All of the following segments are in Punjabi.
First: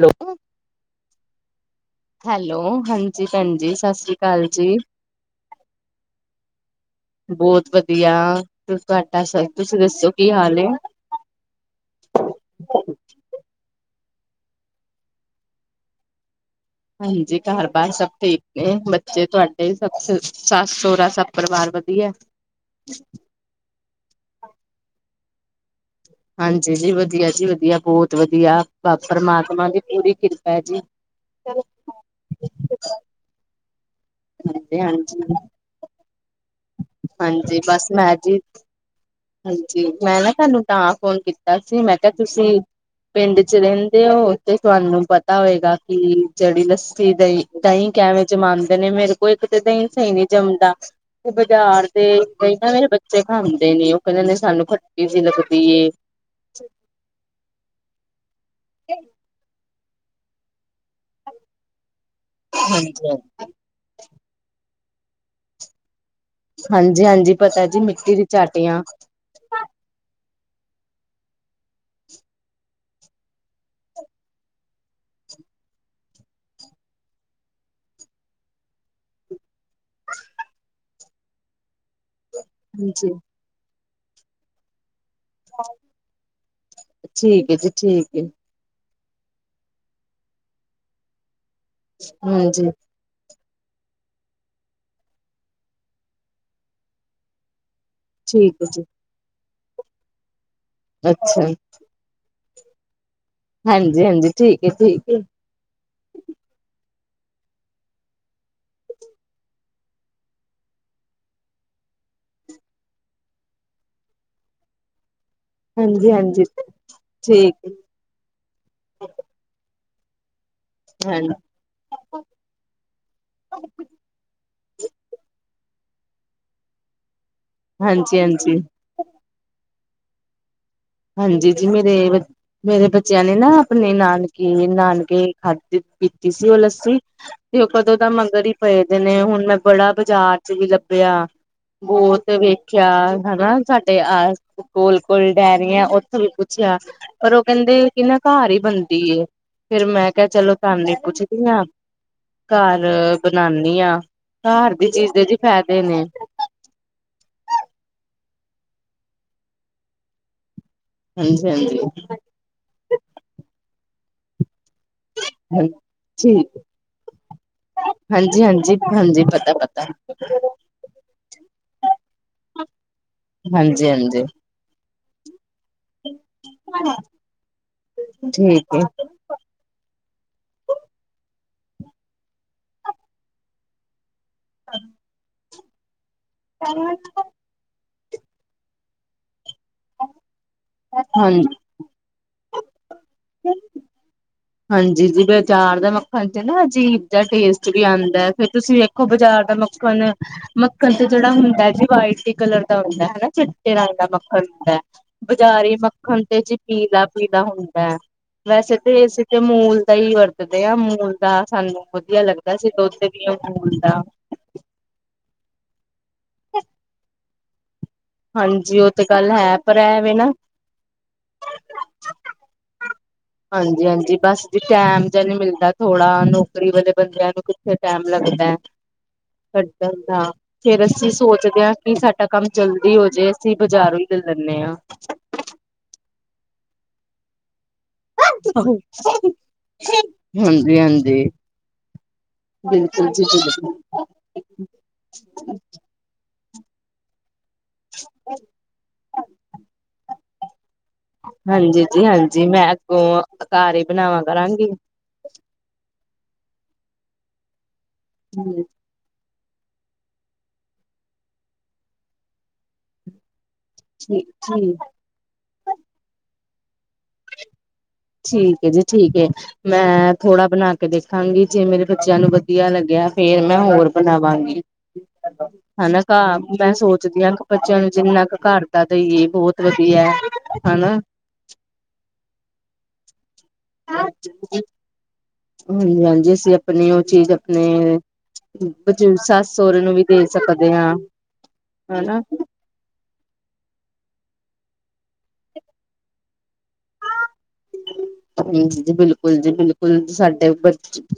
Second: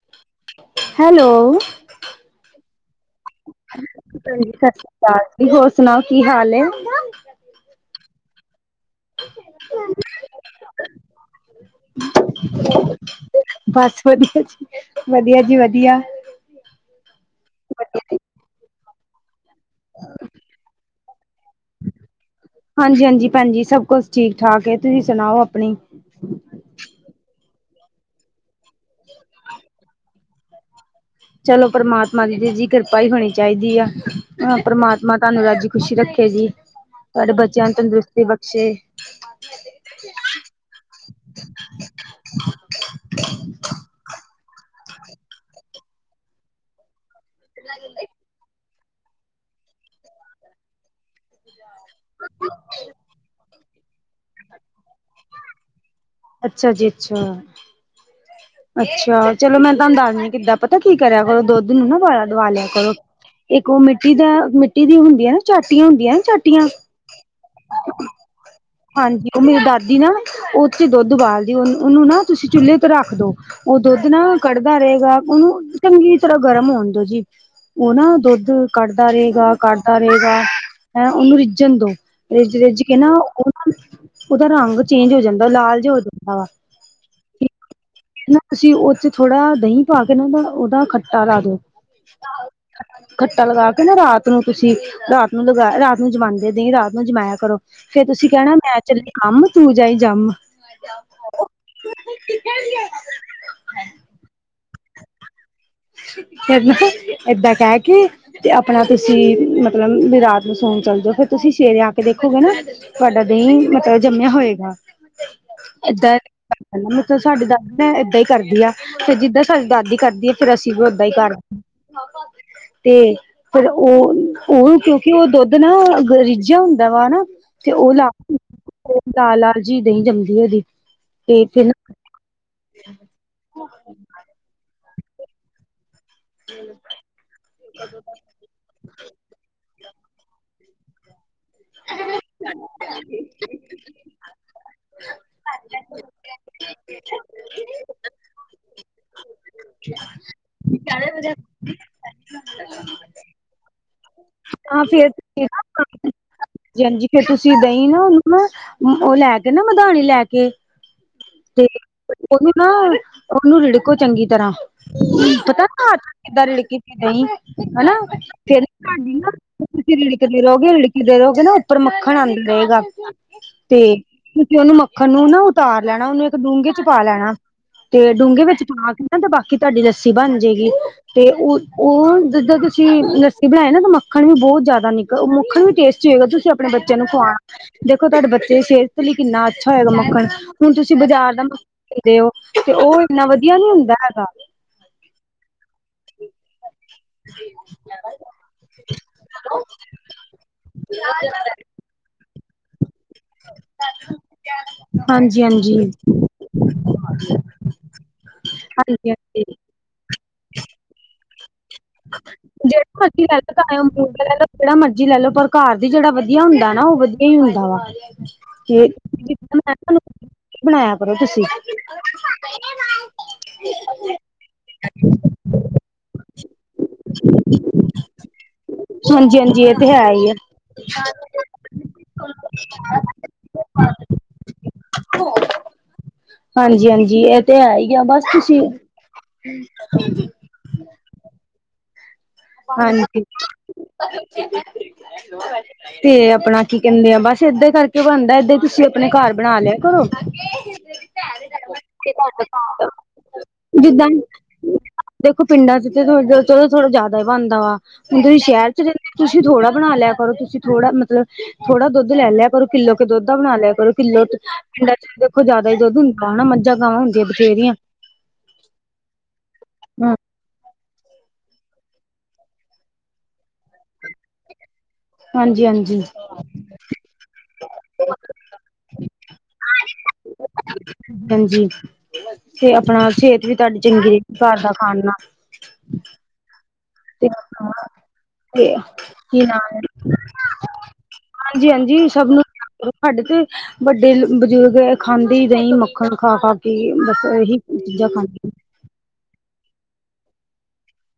[unintelligible] ਹੈਲੋ ਹੈਲੋ, ਹਾਂਜੀ ਭੈਣ ਜੀ ਸਸ ਸ੍ਰੀ ਕਾਲ ਹਾਂਜੀ ਸਤਿ ਜੀ। ਸ੍ਰੀ ਜੀ ਹੋਰ ਸੁਣਾਓ ਕੀ ਹਾਲ ਏ। ਬਹੁਤ ਵਦੀਆ, ਤੁਸੀਂ ਤੁਹਾਡਾ ਤੁਸੀਂ ਦੱਸੋ ਕੀ ਹਾਲ ਏ। [inaudible] ਬਸ ਵਧੀਆ ਜੀ ਵਧੀਆ ਜੀ ਵਧੀਆ ਹਾਂਜੀ, ਘਰ ਬਾਰ ਸਭ ਠੀਕ ਨੇ। ਬ ਤੇ ਤੁਹਾਡੇ ਸ ਸੱਸ ਸੋਹਰਾ ਸਭ ਪਰਿਵਾਰ ਵਧੀਆ। ਜੀ ਭੈਣ ਜੀ ਸਭ ਕੁਛ ਠੀਕ ਠਾਕ ਏ, ਤੁਸੀਂ ਸੁਣਾਓ ਆਪਣੀ। ਹਾਂਜੀ ਜੀਜੀ ਵਦੀਆ ਜੀ ਵਦੀਆ ਬਹੁਤ ਵਦੀਆਂ, ਪਰਮਾਤਮਾ ਦੀ ਪੂਰੀ ਕਿਰਪਾ ਐ ਜੀ। ਚਲੋ ਪਰਮਾਤਮਾ ਦੀ ਤੇ ਜੀ ਕਿਰਪਾ ਈ ਹੋਣੀ ਚਾਈਦੀ ਆ, ਅਹ ਹਾਂਜੀ ਪ੍ਰਮਾਤਮਾ ਹਾਂਜੀ। ਤੁਆਨੂੰ ਰੱਜ ਖੁਸ਼ੀ ਰੱਖੇ ਜੀ ਤੁਆਡੇ ਹਾਂਜੀ ਬਚਿਆਂ ਨੂੰ ਬਸ ਮੈਂ ਤੰਦਰੁਸਤੀ ਜੀ ਬਖਸ਼ੇ। ਹਾਂਜੀ ਮੈਂ ਨਾ ਤੁਹਾਨੂੰ ਤਾਂ ਫੋਨ ਕੀਤਾ ਸੀ ਮੈਂ ਕਿਹਾ ਤੁਸੀਂ ਪਿੰਡ 'ਚ ਰਹਿੰਦੇ ਹੋ ਉੱਥੇ ਤੁਹਾਨੂੰ ਪਤਾ ਹੋਏਗਾ ਕਿ ਜਿਹੜੀ ਲੱਸੀ ਦਈ ਦਹੀਂ ਕਿਵੇਂ ਜਮਾਉਂਦੇ ਨੇ, ਮੇਰੇ ਕੋਲ ਇੱਕ ਤਾਂ ਦਹੀਂ ਸਹੀ ਨਹੀਂ ਜੰਮਦਾ ਤੇ ਬਾਜ਼ਾਰ ਤੇ ਕਹਿੰਦਾ ਮੇਰੇ ਬੱਚੇ ਖਾਂਦੇ ਨੇ ਉਹ ਕਹਿੰਦੇ ਸਾਨੂੰ ਖੱਟੀ ਜਹੀ ਲੱਗਦੀ ਏ। ਅੱਛਾ ਜੀ ਅੱਛਾ! ਅੱਛਾ! ਚਲੋ ਮੈਂ ਤੁਹਾਨੂੰ ਦੱਸਦੀ ਕਿੱਦਾਂ ਪਤਾ ਕੀ ਕਰਿਆ ਕਰੋ। ਦੁੱਧ ਨੂੰ ਨਾ ਉਬਾਲਾ ਦਵਾ ਲਿਆ ਹਾਂਜੀ ਕਰੋ। ਹਾਂਜੀ ਉਹ ਮਿੱਟੀ ਦਾ ਮਿੱਟੀ ਦੀ ਹੁੰਦੀਆਂ ਨਾ ਝਾਟੀਆਂ ਹੁੰਦੀਆਂ ਚਾ ਹਾਂਜੀ ਹਾਂਜੀ ਪਤਾ ਜੀ ਮਿੱਟੀ ਦੀ ਚਾਟੀਆਂ। ਉਹ ਮੇਰੀ ਦਾਦੀ ਨਾ ਓ 'ਚ ਦੁੱਧ ਉਬਾਲਦੀ ਉਹਨੂੰ ਨਾ, ਤੁਸੀਂ ਚੁੱਲੇ ਤੇ ਰੱਖ ਦੋ। ਉਹ ਦੁੱਧ ਨਾ ਕੱੜਦਾ ਰਹੇਗਾ ਉਹਨੂੰ ਚੰਗੀ ਤਰ੍ਹਾਂ ਗਰਮ ਹੋਣ ਦੋ ਜੀ। ਉਹ ਨਾ ਦੁੱਧ ਕੱੜਦਾ ਰਹੇਗਾ ਕੱੜਦਾ ਰਹੇਗਾ ਹੈਂ ਓਹਨੂੰ ਰਿੱਝਣ ਦੋ। ਰਿੱਜ ਰਿਜ ਕੇ ਹਾਂਜੀ ਨਾ ਉਹ ਉਹਦਾ ਰੰਗ ਚੇਂਜ ਹੋ ਜਾਂਦਾ ਲਾਲ ਜਾ ਹੋ ਜਾਂਦਾ ਵਾ। ਠੀਕ ਹੈ ਜੀ ਠੀਕ ਹੈ ਤੁਸੀਂ ਉਹ 'ਚ ਥੋੜ੍ਹਾ ਦਹੀਂ ਪਾ ਕੇ ਨਾ, ਦਾ ਉਹਦਾ ਖੱਟਾ ਲਾ ਦਿਓ। ਹਾਂਜੀ। ਖੱਟਾ ਲਗਾ ਕੇ ਨਾ ਰਾਤ ਨੂੰ ਤੁਸੀਂ ਰਾਤ ਨੂੰ ਲਗਾ ਰਾਤ ਨੂੰ ਜਮਾਂਦੇ ਦ, ਈ ਰਾਤ ਨੂੰ ਜਮਾਇਆ ਕਰੋ, ਫੇਰ ਤੁਸੀਂ ਕਹਿਣਾ ਠੀਕ ਹੈ ਮੈਂ ਜੀ ਚੱਲੀ ਕੰਮ, ਤੂੰ ਜਾਈ ਜੰਮ। ਅੱਛਾ ਈ। [unintelligible] ਹਾਂਜੀ-ਹਾਂਜੀ, ਠੀਕ ਏ-ਠੀਕ ਏ। ਹੇਨਾ ਏਦਾ ਕੈ ਕਿ ਤੇ ਆਪਣਾ ਤੁਸੀਂ ਮਤਲਬ ਵੀ ਰਾਤ ਨੂੰ ਸੋਣ ਚਲ ਜਾਂਦੇ ਓ। ਫੇਰ ਤੁਸੀਂ ਸਵੇ ਰੇ ਆ ਕੇ ਦੇਖੋਗੇ ਨਾ ਤੁਹਾਡਾ ਦਹੀਂ ਮਤਲਬ ਜੰਮਿਆ ਹੋਏਗਾ। ਹਾਂਜੀ ਏਦਾਂ ਹਾਂਜੀ ਮਤਲਬ ਸਾਡੇ ਦ ਠੀਕ ਹੈ ਮੈਂ ਏਦਾਂ ਹੀ ਕਰਦੀ ਆ ਫਿਰ ਜਿੱਦਾਂ ਸਾਡੀ ਦਾਦੀ ਕਰਦੀ ਆ। ਫੇਰ ਅਸੀਂ ਵੀ ਓਦਾਂ ਈ ਕਰਦੇ ਹਾਂਜੀ ਤੇ ਫਿਰ ਉਹ ਉਹ ਕਿਉਂਕਿ ਉਹ ਦੁੱਧ ਨਾ ਗ ਰਿੱਝਾ ਹੁੰਦਾ ਵਾ ਹਨਾ ਤੇ ਉਹ ਲਾ ਹਾਂਜੀ ਹਾਂਜੀ ਲਾਲ-ਲਾਲ ਜੀਦਹੀਂ ਜਮਦੀ ਉਹਦੀ। ਤੇ ਹਾਂਜੀ ਜੀ ਫਿਰ ਮੇਰੇ ਮੇਰੇ ਬੱਚਿਆਂ ਨੇ ਨਾ, ਆਪਣੇ ਨਾਨਕੇ ਨਾਨਕੇ ਖਾਧ ਕੀਤੀ ਸੀ ਉਹ ਲੱਸੀ ਤੇ ਉਹ ਕਦੋਂ ਦਾ ਮਗਰ ਹੀ ਪਏਦੇ ਨੇ ਹੁਣ ਮੈਂ ਬੜਾ ਬਾਜ਼ਾਰ 'ਚ ਵੀ ਲੱਭਿਆ ਬੋਤ ਵੇਖਿਆ ਹਨਾ ਸਾਡੇ ਆ ਕੋਲ-ਕੋਲ ਡੈਮ ਉੱਥੇ ਵੀ ਪੁੱਛਿਆ ਪਰ ਉਹ ਕਹਿੰਦੇ ਕਿ ਨਾ ਘਰ ਈ ਬਣਦੀ ਏ। ਫੇਰ ਮੈਂ ਕਿਹਾ ਚਲੋ ਧਾਨੂੰ ਪੁੱਛਦੀ ਹਾਂ ਘਰ ਬਣਾਨੀ ਆ। ਘਰ ਦੀ ਚੀਜ਼ ਦੇ ਜ ਫਾਇਦੇ ਨੇ। ਜੀ ਹਾਂਜੀ ਫੇਰ ਤੁਸੀਂ ਦਹੀਂ ਨਾ ਉਹਨੂੰ ਨਾ ਉਹ ਲੈ ਕੇ ਨਾ ਮਧਾਣੀ ਲੈ ਕੇ ਤੇ ਹਾਂਜੀ-ਹਾਂਜੀ। ਉਹਨੂੰ ਨਾ, ਉਹਨੂੰ ਰਿੜਕੋ ਚੰਗੀ ਤਰ੍ਹਾਂ। ਪਤਾ ਘਰ ਕਿੱਦਾਂ ਠੀਕ ਰਿੜਕੀ ਹਨਾ ਫ ਨਾ ਹਾਂਜੀ ਹਾਂਜੀ ਹਾਂਜੀ ਪਤਾ ਪਤਾ ਤੁਸੀਂ ਰਿੜਕਦੇ ਰਹੋਗੇ ਰਿੜਕ ਦੇ ਰਹੋਗੇ ਨਾ ਉੱਪਰ ਮੱਖਣ ਆਉਂਦਾ ਰਹੇਗਾ। ਤੇ ਹਾਂਜੀ-ਹਾਂਜੀ। ਤੁਸੀਂ ਉਹਨੂੰ ਮੱਖਣ ਨੂੰ ਨਾ, ਉਤਾਰ ਲੈਣਾ। ਉਹਨੂੰ ਇੱਕ ਡੂੰਘੇ 'ਚ ਪਾ ਲੈਣਾ ਤੇ ਡੂੰਘੇ ਵਿੱਚ ਠੀਕ ਪਾ ਕੇ ਤੇ ਬਾਕੀ ਤੁਹਾਡੀ ਲੱਸੀ ਬਣ ਜਾਏਗੀ, ਤੇ ਉਹ ਉਹ ਜਿੱਦਾਂ ਤੁਸੀਂ ਲੱਸੀ ਬਣਾਏ ਨਾ ਤਾਂ ਮ ਮੱਖਣ ਵੀ ਬਹੁਤ ਜ਼ਿਆਦਾ ਨਿਕਲ ਮੱਖਣ ਵੀ ਟੇਸਟੀ ਹੋਏਗਾ ਤੁਸੀਂ ਆਪਣੇ ਬੱਚਿਆਂ ਨੂੰ ਖੁਵਾਣਾ। ਦੇਖੋ ਤੁਹਾਡੇ ਬੱਚੇ ਦੀ ਸਿਹਤ ਲਈ ਕਿੰਨਾ ਅੱਛਾ ਹੋਏਗਾ ਮੱਖਣ। ਹੁਣ ਤੁਸੀਂ ਏ ਬਾਜ਼ਾਰ ਦਾ ਮਖ ਹਾਂਜੀ। ਦੇਂਦੇ ਉਹ ਤੇ ਉਹ ਇੰਨਾ ਵਧੀਆ ਨੀ ਹੁੰਦਾ ਹੈਗਾ। ਹਾਂਜੀ ਜੀ ਬਾਜ਼ਾਰ ਦਾ ਮੱਖਣ। ਹਾਂਜੀ ਨਾ ਅਜੀਬ ਦਾ ਟੇਸਟ ਵੀ ਆਉਂਦਾ ਹੈ। ਫੇਰ ਤੁਸੀਂ ਵੇਖੋ ਬਾਜ਼ਾਰ ਦਾ ਮੱਖਣ ਮੱਖਣ ਤੇ ਜਿਹੜਾ ਹੁੰਦਾ ਜੀ ਵਾਈਟ ਹੀ ਕਲਰ ਦਾ ਹੁੰਦਾ। ਹਨਾ ਚਿੱਟੇ ਰੰਗ ਦਾ ਮੱਖਣ ਹੁੰਦਾ ਹਾਂਜੀ ਬਜ਼ਾਰੀ ਹਾਂਜੀ ਮੱਖਣ ਤੇ ਜੀ ਪੀਲਾ ਪੀਲਾ ਹੁੰਦਾ ਹੈ ਵੈਸੇ ਤਾਂ ਹਾਂਜੀ ਇਸ ਹਾਂਜੀ ਅਮੂਲ ਦਾ ਹੀ ਵਰਤਦੇ ਆਮੂਲ ਦਾ ਸਾਨੂੰ ਵਧੀਆ ਲੱਗਦਾ ਸੀ ਜਿਹੜਾ ਦੁੱਧ ਵੀ ਮਰਜ਼ੀ ਲੈ ਲਓ ਭਾਵੇਂ ਅਮੂਲ ਦਾ ਅਮਰੂਦ ਲੈ ਲਓ ਜਿਹੜਾ ਮਰਜੀੀ ਲੈ ਲੋ ਪਰ ਘਰ ਦੀ ਜਿਹੜਾ ਵਧੀਆ ਹੁੰਦਾ ਨਾ ਉਹ ਵਧੀਆ ਹੀ ਹੁੰਦਾ ਵਾ। ਹਾਂਜੀ ਜੈ ਉਹ ਤੇ ਗੱਲ ਕੀਤਾ ਹੈ ਪਰ ਐਵੇਂ ਤੁਹਾਨੂੰ ਨਾ ਬਣਾਇਆ ਕਰੋ ਤੁਸੀਂ। ਹਾਂਜੀ ਹਾਂਜੀ ਬਸ ਜੀ ਟੈਮ ਜ ਨਹੀਂੀ ਮਿਲਦਾ ਥੋੜਾ ਨੌਕਰੀ ਵਾਲੇ ਬੰਦਿਆਂ ਨੂੰ ਕਿੱਥੇ ਟੈਮ ਲੱਗਦਾ। ਹਾਂਜੀ ਹਾਂਜੀ ਇਹ ਤੇ ਕੱਢਣ ਹੈ ਹੀ ਦਾ ਹੈ। ਫੇਰ ਅਸੀਂ ਸੋਚਦੇ ਹਾਂ, ਕਿ ਸਾਡਾ ਕੰਮ ਜਲਦੀ ਹੋ ਜਾਏ। ਅਸੀਂ ਬਾਜ਼ਾਰੋਂ ਦੇ ਲੈਂਦੇ ਹਾਂ। ਹਾਂਜੀ ਹਾਂਜੀ ਇਹ ਤੇ ਹੈ ਹੀ ਆ ਬਸ ਤੁਸੀਂ ਹਾਂਜੀ ਹਾਂਜੀ। ਬਿਲਕੁਲ ਹਾਂਜੀ। ਜੀ ਬਿਲਕੁਲ ਤੇ ਆਪਣਾ ਕੀ ਕਹਿੰਦੇ ਆ ਬਸ ਏਦਾਂ ਕਰਕੇ ਕਿ ਬਣਦਾ ਏਦਾਂ, ਹੀ ਤੁਸੀਂ ਆਪਣੇ ਘਰ ਬਣਾ ਲਿਆ ਕਰੋ। ਹਾਂਜੀ ਜੀ ਹਾਂਜੀ ਮੈਂ ਅੱਗੋਂ ਘਰ ਹੀ ਜਿੱਦਾਂ ਬਣਾਵਾਂ ਕਰਾਂਗੀ। ਦੇਖੋ ਪਿੰਡਾਂ ਚ ਥੋੜ੍ਹਾ ਜ਼ਿਆਦਾ ਹੀ ਬਣਦਾ ਵਾ ਹੁਣ ਤੁਸੀਂ ਸ਼ਹਿਰ ਚ ਰਹਿੰਦੇ। ਤੁਸੀਂ ਥੋੜਾ ਬਣਾ ਲਿਆ ਕਰੋ ਤੁਸੀਂ ਥੋੜਾ ਮਤਲਬ ਥੋੜਾ ਦੁੱਧ ਲੈ ਲਿਆ ਕਰੋ। ਕਿੱਲੋ ਕੇ ਦੁੱਧ ਦਾ ਬਣਾ ਲਿਆ ਕਰੋ ਕਿੱਲੋ ਠੀਕ ਠੀਕ ਪਿੰਡਾਂ ਚ ਦੇਖੋ ਜ਼ਿਆਦਾ ਹੀ ਦੁੱਧ ਹੁੰਦਾ ਹਨਾ ਮਝਾਂ ਗਵਾਂ ਹੁੰਦੀਆਂ ਬਥੇਰੀਆਂ। ਠੀਕ ਏ ਜੀ ਠੀਕ ਏ ਮੈਂ ਹੂੰ ਥੋੜ੍ਹਾ ਬਣਾ ਕੇ ਦੇਖਾਂਗੀ ਜੇ ਮੇਰੇ ਬੱਚਿਆਂ ਨੂੰ ਵਧੀਆ ਲੱਗਿਆ ਫੇਰ ਮੈਂ ਹੋਰ ਬਣਾਵਾਂਗੀ। ਹਾਂਜੀ ਹਨਾ ਹਾਂਜੀ ਘ ਮੈਂ ਸੋਚਦੀ ਹਾਂ ਕਿ ਬੱਚਿਆਂ ਨੂੰ ਜਿੰਨਾ ਕੁ ਘਰ ਦਾ ਤੇ ਇਹ ਬਹੁਤ ਵਧੀਆ ਹਨਾ। ਹਾਂਜੀ ਤੇ ਆਪਣਾ ਸਿਹਤ ਵੀ ਤੁਹਾਡੀ ਚੰਗੀ ਰਹੀ ਘਰ ਦਾ ਖਾਣ ਨਾਲ। ਹਾਂਜੀ, ਹਾਂਜੀ ਅਸੀਂ ਆਪਣੀ ਉਹ ਤੇ ਚੀਜ਼ ਆਪਣੇ ਆਪਣਾ ਤੇ ਬਜ਼ੁਰਗ ਕੀ ਸੱਸ ਸਹੁਰ ਨਾਮ ਨੂੰ ਵੀ ਦੇ ਸਕਦੇ ਹਾਂ ਹਾਂਜੀ ਹਾਂਜੀ ਹਨਾ। ਸਭ ਨੂੰ ਸਾਡੇ ਤੇ ਵੱਡੇ ਬਜ਼ੁਰਗ ਖਾਂਦੇ ਹੀ ਦਹੀਂ ਮੱਖਣ ਖਾ, ਖਾ ਕੇ ਬਸ ਇਹੀ ਚੀਜ਼ਾਂ ਖਾਂਦੇ ਹਮ, ਜੀ ਬਿਲਕੁਲ ਜੀ ਬਿਲਕੁਲ ਸਾਡੇ ਬ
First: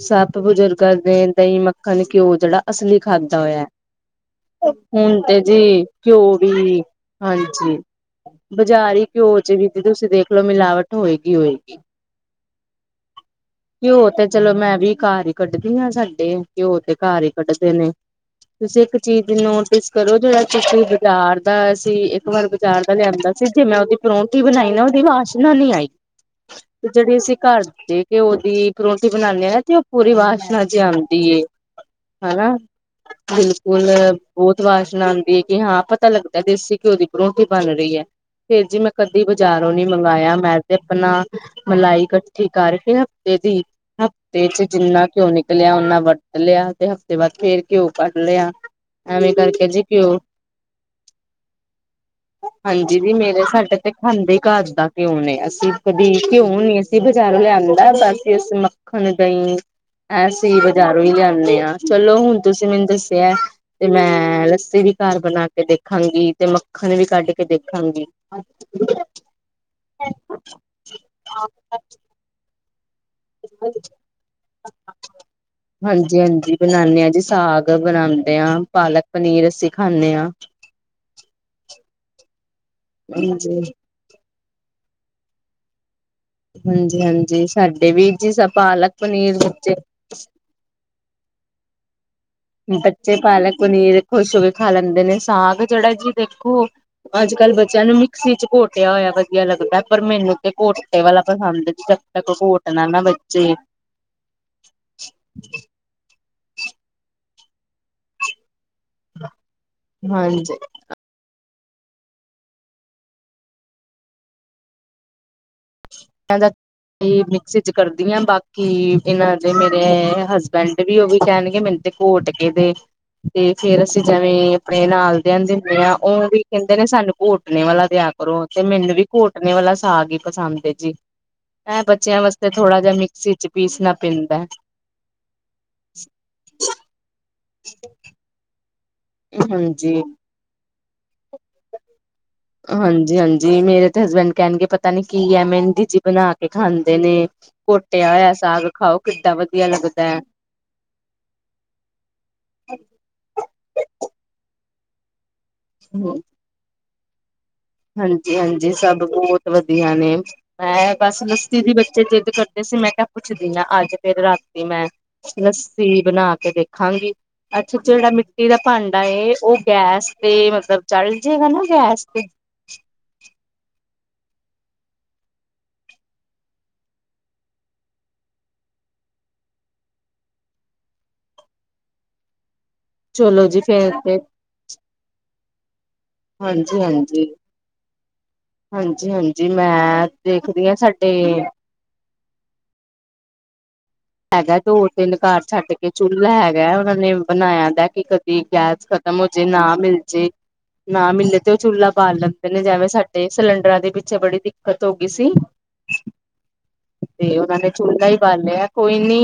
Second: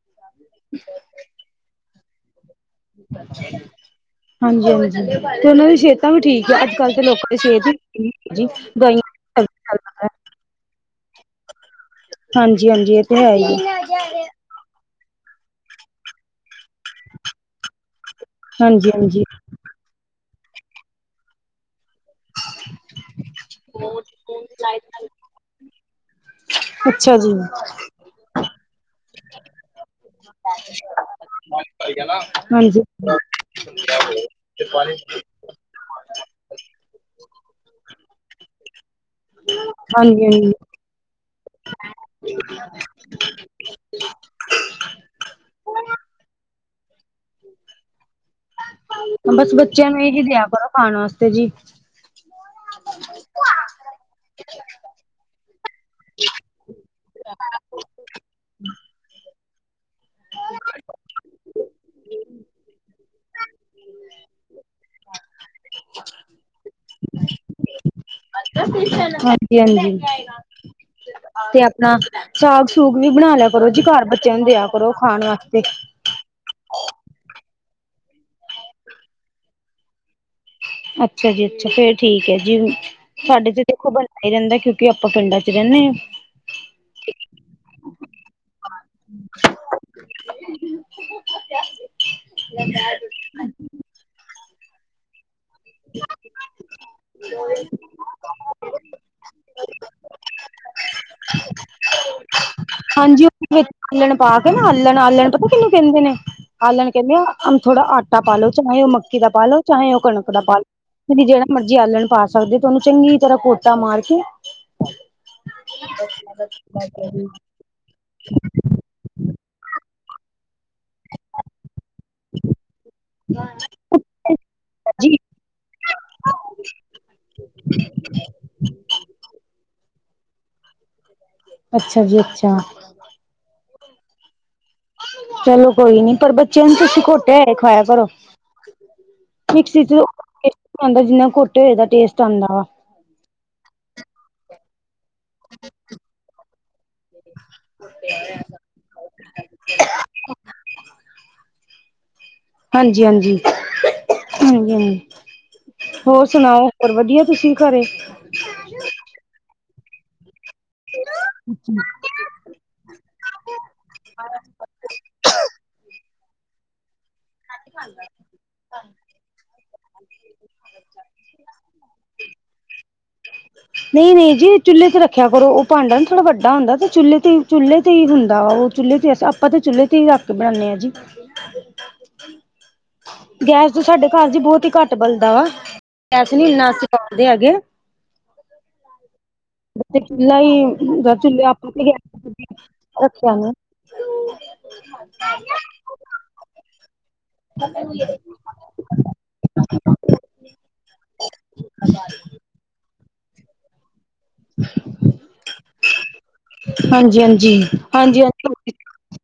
ਸਭ ਬਜ਼ੁਰਗਾਂ ਦੇ ਦਹੀਂ ਮੱਖਣ ਘਿਓ ਜਿਹੜਾ ਅਸਲੀ ਖਾਧਾ ਹੋਇਆ। ਹਾਂਜੀ ਹਾਂਜੀ ਹੁਣ ਤੇ ਜੀ ਉਹਨਾਂ ਦੀ ਸਿਹਤਾਂ ਘਿਓ ਠੀਕ ਹੈ ਅੱਜ ਵੀ ਕੱਲ੍ਹ ਤੇ ਲੋਕਾਂ ਦੀ ਸਿਹਤ ਹਾਂਜੀ ਹੀ ਜੀ ਬਜ਼ਾਰੀ ਘਿਓ ਦਵਾਈਆਂ ਵਿੱਚ ਵੀ ਤੁਸੀਂ ਦੇਖ ਲਓ ਮਿਲਾਵਟ ਹੋਏਗੀ, ਹੋਏਗੀ। ਹਾਂਜੀ, ਹਾਂਜੀ ਇਹ ਤੇ ਹੈ ਹੀ ਆ। ਘਿਓ ਤੇ ਚਲੋ ਮੈਂ ਵੀ ਘਰ ਹੀ ਕੱਢਦੀਆਂ ਸਾਡੇ ਘਿਓ ਤੇ ਘਰ ਹੀ ਕੱਢਦੇ ਨੇ ਤੁਸੀਂ ਹਾਂਜੀ ਇੱਕ ਚੀਜ਼ ਹਾਂਜੀ ਦੀ ਨੋਟਿਸ ਘਰੋ ਜਿਹੜਾ ਚ ਬਾਜ਼ਾਰ ਦਾ ਸੀ। ਇੱਕ ਵਾਰ ਬਾਜ਼ਾਰ ਦਾ ਲਿਆਂਦਾ ਸੀ, ਜੇ ਮੈਂ ਉਹਦੀ ਪਰੌਂਠੀ ਬਣਾਈ ਨਾ ਉਹਦੀ ਵਾਸ਼ਨਾ ਨੀ ਆਈ। ਤੇ ਜਿਹੜੀ ਅੱਛਾ ਜੀ ਅਸੀਂ ਘਰ ਦੇ ਘਓ ਦੀ ਪਰੋਟੀ ਬਣਾਦੇ ਹਾਂ ਨਾ ਤੇ ਉਹ ਪੂਰੀ ਵਾਸ਼ਨਾ ਜੀ ਆਉਂਦੀ ਹਨਾ ਹਾਂਜੀ ਬਿਲਕੁਲ ਬਹੁਤ ਵਾਸ਼ਨਾ ਆਉਂਦੀ ਹੈ ਕਿ ਹਾਂ ਪਤਾ ਲੱਗਦਾ ਦੇਸੀ ਘਿਓ ਦੀ ਪਰੋਂਠੀ ਬਣ ਰਹੀ ਹੈ। ਫੇਰ ਜੀ ਮੈਂ ਕਦੀ ਬਾਜ਼ਾਰੋਂ ਨੀ ਹਾਂਜੀ ਮੰਗਵਾਆ ਹਾਂਜੀ ਮੈਂ ਤੇ ਆਪਣਾ ਮਲਾਈ ਇਕੱਠੀ ਕਰ ਕੇ ਹਫ਼ਤੇ ਦੀ ਹਫ਼ਤੇ ਚ ਜਿੰਨਾ ਘਿਉ ਨਿਕਲਿਆ ਨਾ ਵਰਤ ਲਿਆ ਤੇ ਹਫਤ ਤੇ ਬਸ ਫੇਰ ਘਿਓ ਕੱਢ ਲਿਆ। ਐਵੇਂ ਬਸ ਕਰਕੇ ਜੀ ਬੱਚਿਆਂ ਨੂੰ ਘਿਓ ਇਹੀ ਦਿਆ ਕਰੋ ਖਾਣ ਵਾਸਤੇ ਜੀ। ਹਾਂਜੀ ਦੀ ਮੇਰੇ ਸਾਡੇ ਤੇ ਖਾਂਦੇ ਹੀ ਘਾਰ ਦਾ ਘਿਓ ਨੇ ਅਸੀ ਕਦੇ ਘਿਓ ਨੀ ਅਸੀਂ ਬਜ਼ਾਰ ਲਿਆਉਂਦਾ। ਬਾਕੀ ਅਸੀਂ ਮੱਖਣ ਦਹੀ ਅਸੀਂ ਬਜ਼ਾਰੋਂ ਹੀ ਲਿਆਉਂਦੇ ਹਾਂ ਚਲੋ ਹੁਣ ਤੁਸੀਂ ਮੈਨੂੰ ਦੱਸਿਆ। ਤੇ ਮੈਂ ਲੱਸੀ ਵੀ ਘਰ ਬਣਾ ਕੇ ਦੇਖਾਂਗੀ ਤੇ ਮੱਖਣ ਵੀ ਕੱਢ ਕੇ ਦੇਖਾਂਗੀ। ਹਾਂਜੀ, ਹਾਂਜੀ ਤੇ ਆਪਣਾ ਸਾਗ ਸੂਪ ਵੀ ਬਣਾ ਲਿਆ ਕਰੋ ਹਾਂਜੀ ਜੀ ਘਰ ਬੱਚਿਆਂ ਨੂੰ ਦਿਆ ਕਰੋ ਖਾਣ ਵਾਸਤੇ। ਜੀ ਹਾਂਜੀ ਬਣਾਦੇ ਹਾਂ ਜੀ ਸਾਗ ਬਣਾਉਂਦੇ ਹਾਂ ਪਾਲਕ ਪਨੀਰ ਅਸੀਂ ਖਾਂਦੇ ਹਾਂ। ਅੱਛਾ ਜੀ, ਅੱਛਾ ਫੇਰ ਠੀਕ ਹੈ ਜੀ ਸਾਡੇ ਹਾਂਜੀ ਤੇ ਦੇਖੋ ਬ ਨਹੀਂ ਲਿਆਂਦਾ ਕਿਉਂਕਿ ਆਪਾਂ ਪਿੰਡਾਂ ਚ ਰਹਿੰਦੇ। ਹਾਂਜੀ, ਹਾਂਜੀ ਸਾਡੇ ਵੀ ਜੀ ਪਾਲਕ ਪਨੀਰ ਵਿੱਚ ਏ [inaudible] ਬੱਚੇ ਪਾਲਕ ਪਨੀਰ ਖੁਸ਼ ਹੋ ਕੇ ਖਾ ਲੈਂਦੇ ਨੇ। ਸਾਗ ਜਿਹੜਾ ਜੀ ਦੇਖੋ, ਅੱਜ ਕੱਲ੍ਹ ਬੱਚਿਆਂ ਨੂੰ ਮਿਕਸੀ ਚ ਘੋਟਿਆ ਹੋਇਆ ਵਧੀਆ ਲੱਗਦਾ। ਪਰ ਮੈਨੂੰ ਤੇ ਘੋਟਕੇ ਵਾਲਾ ਪਸੰਦ ਜਦ ਤੱਕ ਘੋਟ ਹਾਂਜੀ, ਉਹ ਵਿੱਚ ਹਲਣ ਪਾ ਕੇ ਨਾ ਆਲਣ ਆਲਣ ਪਤਾ ਕਿੰਨੂੰ ਕਹਿੰਦੇ ਨੇ ਆਲਣ ਕਹਿੰਦੇ ਆ ਥੋੜਾ ਆਟਾ ਪਾਲੋ ਚਾਹੇ ਉਹ ਮ ਮੱਕੀ ਦਾ ਪਾ ਲਓ ਚਾਹੇ ਉਹ ਕਣਕ ਦਾ ਹਾਂਜੀ ਪਾ ਲਓ। ਤੁਸੀਂ ਜਿਹੜਾ ਮਰਜੀ ਆਲਣ ਪਾ ਸਕਦੇ ਤੇ ਉਹਨੂੰ ਚੰਗੀ ਤਰ੍ਹਾਂ ਘੋਟਾ ਮਾਰ ਕੇ ਬਸ ਮ [inaudible] ਜੀ ਕਰਦੀਆ ਹਾਂ ਬਾਕੀ ਇਹਨਾਂ ਦੇ ਮੇਰੇ ਹਸਬੈਂਡ ਵੀ ਉਹ ਵੀ ਕਹਿਣਗੇ ਮੈਨੂੰ। ਘੋਟ ਕੇ ਦੇ ਤੇ ਫੇਰ ਅਸੀਂ ਜਿਵੇਂ ਆਪਣੇ ਜੀ ਨਾਲ ਦਿਆਂ ਨੂੰ ਦਿੰਦੇ ਹਾਂ ਉਹ ਵੀ ਕਹਿੰਦੇ ਨੇ ਸਾਨੂੰ ਘੋਟਣੇ ਵਾਲਾ ਦਿਆ ਕਰੋ ਤੇ ਮੈਨੂੰ ਵੀ ਘੋਟਣੇ ਵਾਲਾ ਸਾਗ ਹੀ ਪਸੰਦ ਜੀ ਐ ਅੱਛਾ ਬੱਚਿਆਂ ਜੀ ਵਾਸਤੇ ਅੱਛਾ ਥੋੜਾ ਜਿਹਾ ਮ ਸ ਚ ਪੀਸਣਾ ਪੈਂਦਾ ਚਲੋ ਕੋਈ ਨੀ ਪਰ ਬੱਚਿਆਂ ਨੂੰ ਤੁਸੀ ਘੋਟਿਆ ਹੋਇਆ ਖਵਾਇਆ ਕਰੋ। ਮਿਕਸੀ ਚਂ ਹਾਂਜੀ ਇਨਾ ਟੇਸਟ ਨਹੀਂ ਆਉਂਦਾ ਜਿੰਨਾ ਘੋਟੇ ਹੋਏ ਦਾ ਆਂਦਾ ਹੈ। ਹਾਂਜੀ, ਹਾਂਜੀ ਮੇਰੇ ਤੇ ਹਸਬੈਂਡ ਕਹਿਣਗੇ ਪਤਾ ਨੀ ਕੀ ਹੈ ਮਹਿੰਦੀ ਜੀ ਬਣਾ ਕੇ ਖਾਂਦੇ ਨੇ। ਘੋਟਿਆ ਹੋਇਆ ਸਾਗ ਖਾਓ ਕਿੱਡਾ ਵਧੀਆ ਲੱਗਦਾ ਹੈ। ਹਾਂਜੀ, ਹਾਂਜੀ, ਹਾਂਜੀ, ਹਾਂਜੀ ਹੋਰ ਸੁਣਾਓ? ਹੋਰ ਵਧੀਆ ਤੁਸੀਂ ਘਰੇ? ਹਾਂਜੀ ਹਾਂਜੀ ਸਭ ਬਹੁਤ ਵਧੀਆ ਨੇ ਮੈਂ ਬਸ ਲੱਸੀ ਦੀ ਬੱਚੇ ਜਿੱਦ ਕਰਦੇ ਸੀ ਮੈਂ ਕਿਹਾ ਪੁੱਛਦੀ ਨਾ ਅੱਜ ਫਿਰ ਰਾਤੀ ਮੈਂ ਲੱਸੀ ਬਣਾ ਕੇ ਦੇਖਾਂਗੀ ਅੱਛਾ ਜਿਹੜਾ ਮਿੱਟੀ ਦਾ ਭਾਂਡਾ ਉਹ ਗੈਸ ਤੇ ਮਤਲਬ ਚਲ ਜਾਏਗਾ ਨਾ ਗੈਸ ਤੇ ਨਹੀਂ ਨਹੀਂ ਜੀ ਚੁੱਲੇ ਤੇ ਰੱਖਿਆ ਕਰੋ। ਉਹ ਭਾਂਡਾ ਨਾ ਥੋੜਾ ਵੱਡਾ ਹੁੰਦਾ ਤੇ ਚੁੱਲੇ ਤੇ ਹੀ ਚੁੱਲ੍ਹ ਤੇ ਹੀ ਹੁੰਦਾ ਉਹ। ਚੁੱਲ੍ਹੇ ਤੇ ਆਪਾਂ ਤਾਂ ਚੁੱਲ੍ਹੇ ਤੇ ਹੀ ਰੱਖ ਕੇ ਬਣਾਦੇ ਹਾਂ ਜੀ। ਚਲੋ ਜੀ ਗੈਸ ਤੋਂ ਫੇਰ ਸਾਡੇ ਤੇ ਘਰ ਚ ਬਹੁਤ ਹੀ ਘੱਟ ਬਲਦਾ ਵਾ। ਪੈਸੇ ਨੀ ਇੰਨਾ ਹਾਂਜੀ ਅਸੀਂ ਪਟਦੇ ਹਾਂਜੀ ਹੈਗੇ। ਹਾਂਜੀ ਹਾਂਜੀ ਉਥੇ ਮੈਂ ਚੁੱਲਾ ਹੀ ਦੇਖਦੀ ਹਾਂ [inaudible] ਸਾਡੇ ਤੁਸੀ ਰੱਖਿਆ ਨਾ। ਹੈਗਾ ਦੋ ਤਿੰਨ ਘਰ ਛੱਡ ਕੇ ਚੁੱਲ੍ਹਾ ਹੈਗਾ ਉਹਨਾ ਨੇ ਬਣਾਇਆ ਦਾ ਕਿ ਕਦੀ। ਗੈਸ ਖਤਮ ਹੋਜੇ ਨਾ ਮਿਲਜੇ। ਨਾ ਮਿਲੇ ਤੇ ਉਹ ਚੁੱਲਾ ਬਾਲ ਲੈਂਦੇ ਨੇ ਜਿਵੇਂ ਸਾਡੇ ਸਿਲੰਡਰਾਂ ਦੇ ਪਿੱਛੇ ਬੜੀ। ਦਿੱਕਤ ਹੋ ਗਈ ਸੀ ਹਾਂਜੀ ਤੇ ਹਾਂਜੀ ਉਹਨਾਂ ਨੇ ਚੁੱਲਾ ਹੀ ਹਾਂਜੀ ਬਾਲਿਆ। ਹਾਂਜੀ ਕੋਈ ਨੀ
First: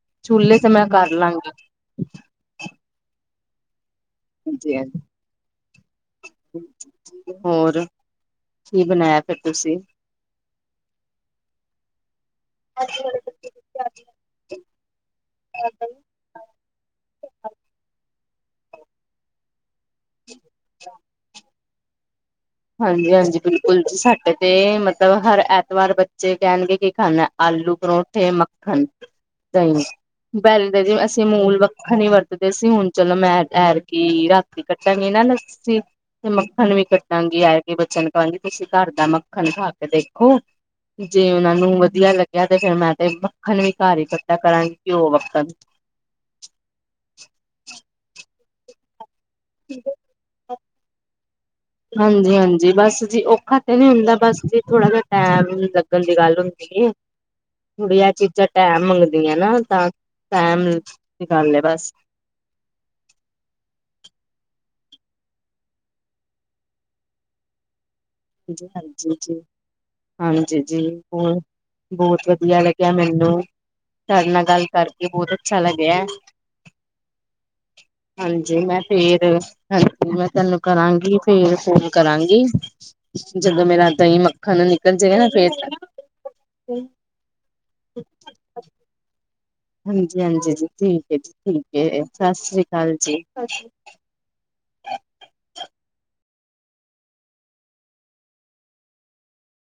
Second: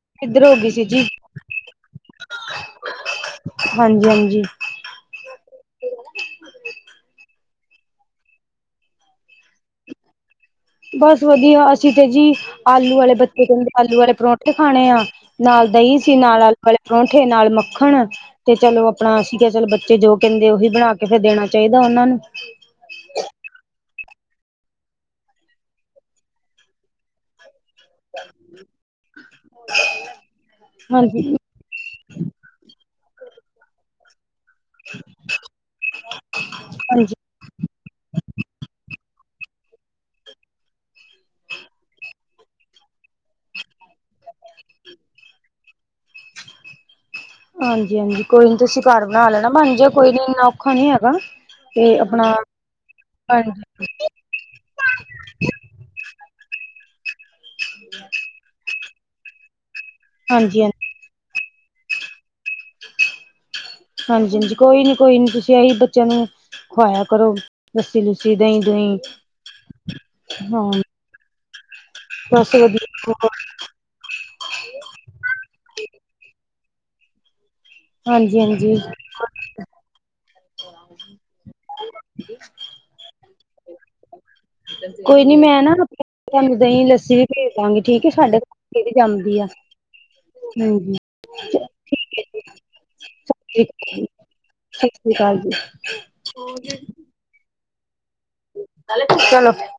ਕਿੱਧਰ ਹੋ ਚੁੱਲੇ ਤੇ ਗਈ ਸੀ ਮੈਂ ਜੀ ਕਰ ਲਾਂਗੀ। ਹਾਂਜੀ ਹਾਂਜੀ। [inaudible] ਹੋਰ ਕੀ ਬਣਾਇਆ? ਫਿਰ ਤੁਸੀਂ। ਬਸ ਵਧੀਆ ਅਸੀਂ ਤੇ ਜੀ ਆਲੂ ਵਾਲੇ ਬੱਚੇ ਕਹਿੰਦੇ ਆਲੂ ਵਾਲੇ ਪਰੌਂਠੇ ਖਾਣੇ ਆ। ਨਾਲ ਦਹੀਂ ਸੀ ਨਾਲ ਆਲੂ ਵਾਲੇ ਪਰੌਂਠੇ ਨਾਲ ਮੱਖਣ ਤੇ ਚਲੋ ਆਪਣਾ ਸੀ ਕਿਹਾ ਚੱਲ ਬੱਚੇ ਬੱਚੇ ਜੋ ਕਹਿੰਦੇ ਉਹੀ ਬਣਾ ਕੇ ਫਿਰ ਦੇਣਾ ਚਾਹੀਦਾ ਉਹਨਾਂ ਨੂੰ ਹਾਂਜੀ ਹਾਂਜੀ ਬਿਲਕੁਲ ਸੈਚੜੇ ਤੇ ਮਤਲਬ ਹਰ ਐਤਵਾਰ ਬੱਚੇ ਕਹਿਣਗੇ ਕੀ ਖਾਣਾ ਆਲੂ ਪਰੋਂਠੇ ਮੱਖਣ ਦਹੀਂ ਬੈਲਦਾ ਜੇ ਅਸੀਂ ਹਾਂਜੀ ਮੂਲ ਮੱਖਣ ਵਰਤਦੇ ਸੀ ਹੁਣ ਚਲੋ ਮੈਂ ਠਹਿਰ ਕੀ ਰਾਤੀ ਕੱਟਾਂਗੀ ਨਾ ਲੱਸੀ ਤੇ ਮੱਖਣ ਵੀ ਕੱਟ ਹਾਂਜੀ ਕੇ ਆਏ ਗਏ ਬੱਚਿਆਂ ਨੂੰ ਕਹਾਂਗੀ ਤੁਸੀਂ ਘਰ ਦਾ ਮੱਖਣ ਖਾ ਕੇ ਦੇਖੋ ਜੇ ਉਹਨਾਂ ਨੂੰ ਵਧੀਆ ਲੱਗਿਆ ਤੇ ਫਿਰ ਮੈਂ ਤੇ ਮੱਖਣ ਵੀ ਘਰ ਹੀ ਕੱਟਿਆ ਕਰਾਂਗੀ ਘਿਓ ਵੱਖਣ ਹਾਂਜੀ ਹਾਂਜੀ ਕੋਈ ਨੀ ਤੁਸੀਂ ਘਰ ਬਣਾ ਲੈਣਾ ਬਣ ਜਾ ਕੋਈ ਨੀ ਇੰਨਾ ਔਖਾ ਨੀ ਹੈਗਾ ਤੇ ਆਪਣਾ ਹਾਂਜੀ ਹਾਂਜੀ ਬਸ ਜੀ ਹਾਂਜੀ ਔਖਾ ਤੇ ਨੀ ਹੁੰਦਾ ਬਸ ਜੀ ਥੋੜਾ ਜਿਹਾ ਟੈਮ ਲੱਗਣ ਦੀ ਗੱਲ ਹੁੰਦੀ ਥੋੜੀ ਜੀ ਚੀਜ਼ਾਂ ਟੈਮ ਮੰਗਦੀ ਨਾ ਤਾਂ ਹਾਂਜੀ ਟਾਈਮ ਹਾਂਜੀ ਨ ਕਰ ਲਏ ਬਸ ਹਾਂਜੀ ਹਾਂਜੀ ਕੋਈ ਨੀ ਕੋਈ ਨੀ ਤੁਸੀਂ ਇਹੀ ਬੱਚਿਆਂ ਨੂੰ ਖਵਾਇਆ ਕਰੋ ਲਸੀ ਲੁਸੀ ਜੀ ਹਾਂਜੀ ਜੀ ਹਾਂਜੀ ਹਾਂ ਜੀ ਹੋਰ ਬਹੁਤ ਵਧੀਆ ਲੱਗਿਆ ਮੈਨੂੰ ਤੁਹਾਡੇ ਨਾਲ ਗੱਲ ਕਰਕੇ ਬਹੁਤ ਅੱਛਾ ਲੱਗਿਆ ਹਾਂਜੀ ਮੈਂ ਫਿਰ ਤੇ ਹਾਂਜੀ ਮੈਂ ਤੈਨੂੰ ਕਰਾਂਗੀ ਫਿਰ ਫੋਨ ਕਰਾਂਗੀ ਜਦੋਂ ਮੇਰਾ ਦਹੀਂ ਮੱਖ ਕੋਈ ਨੀ ਮੈਂ ਨਾ ਰੋਟੀਆਂ ਤੁਹਾਨੂੰ ਦਹੀਂ ਲੱਸੀ ਵੀ ਭੇਜ ਦਾਂਗੇ ਠੀਕ ਸਾਡੇ ਬਥੇਰੀ ਜਾਂਦੀ ਆ ਹਾਂਜੀ ਹਾਂਜੀ ਜੀ ਠੀਕ ਹੈ ਜੀ ਠੀਕ ਹੈ ਸਤਿ ਸ੍ਰੀ ਅਕਾਲ ਜੀ ਸ੍ਰੀ ਸਤਿ ਸ਼੍ਰੀ ਅਕਾਲ ਜੀ ਹੋ ਗਿਆ [unintelligible]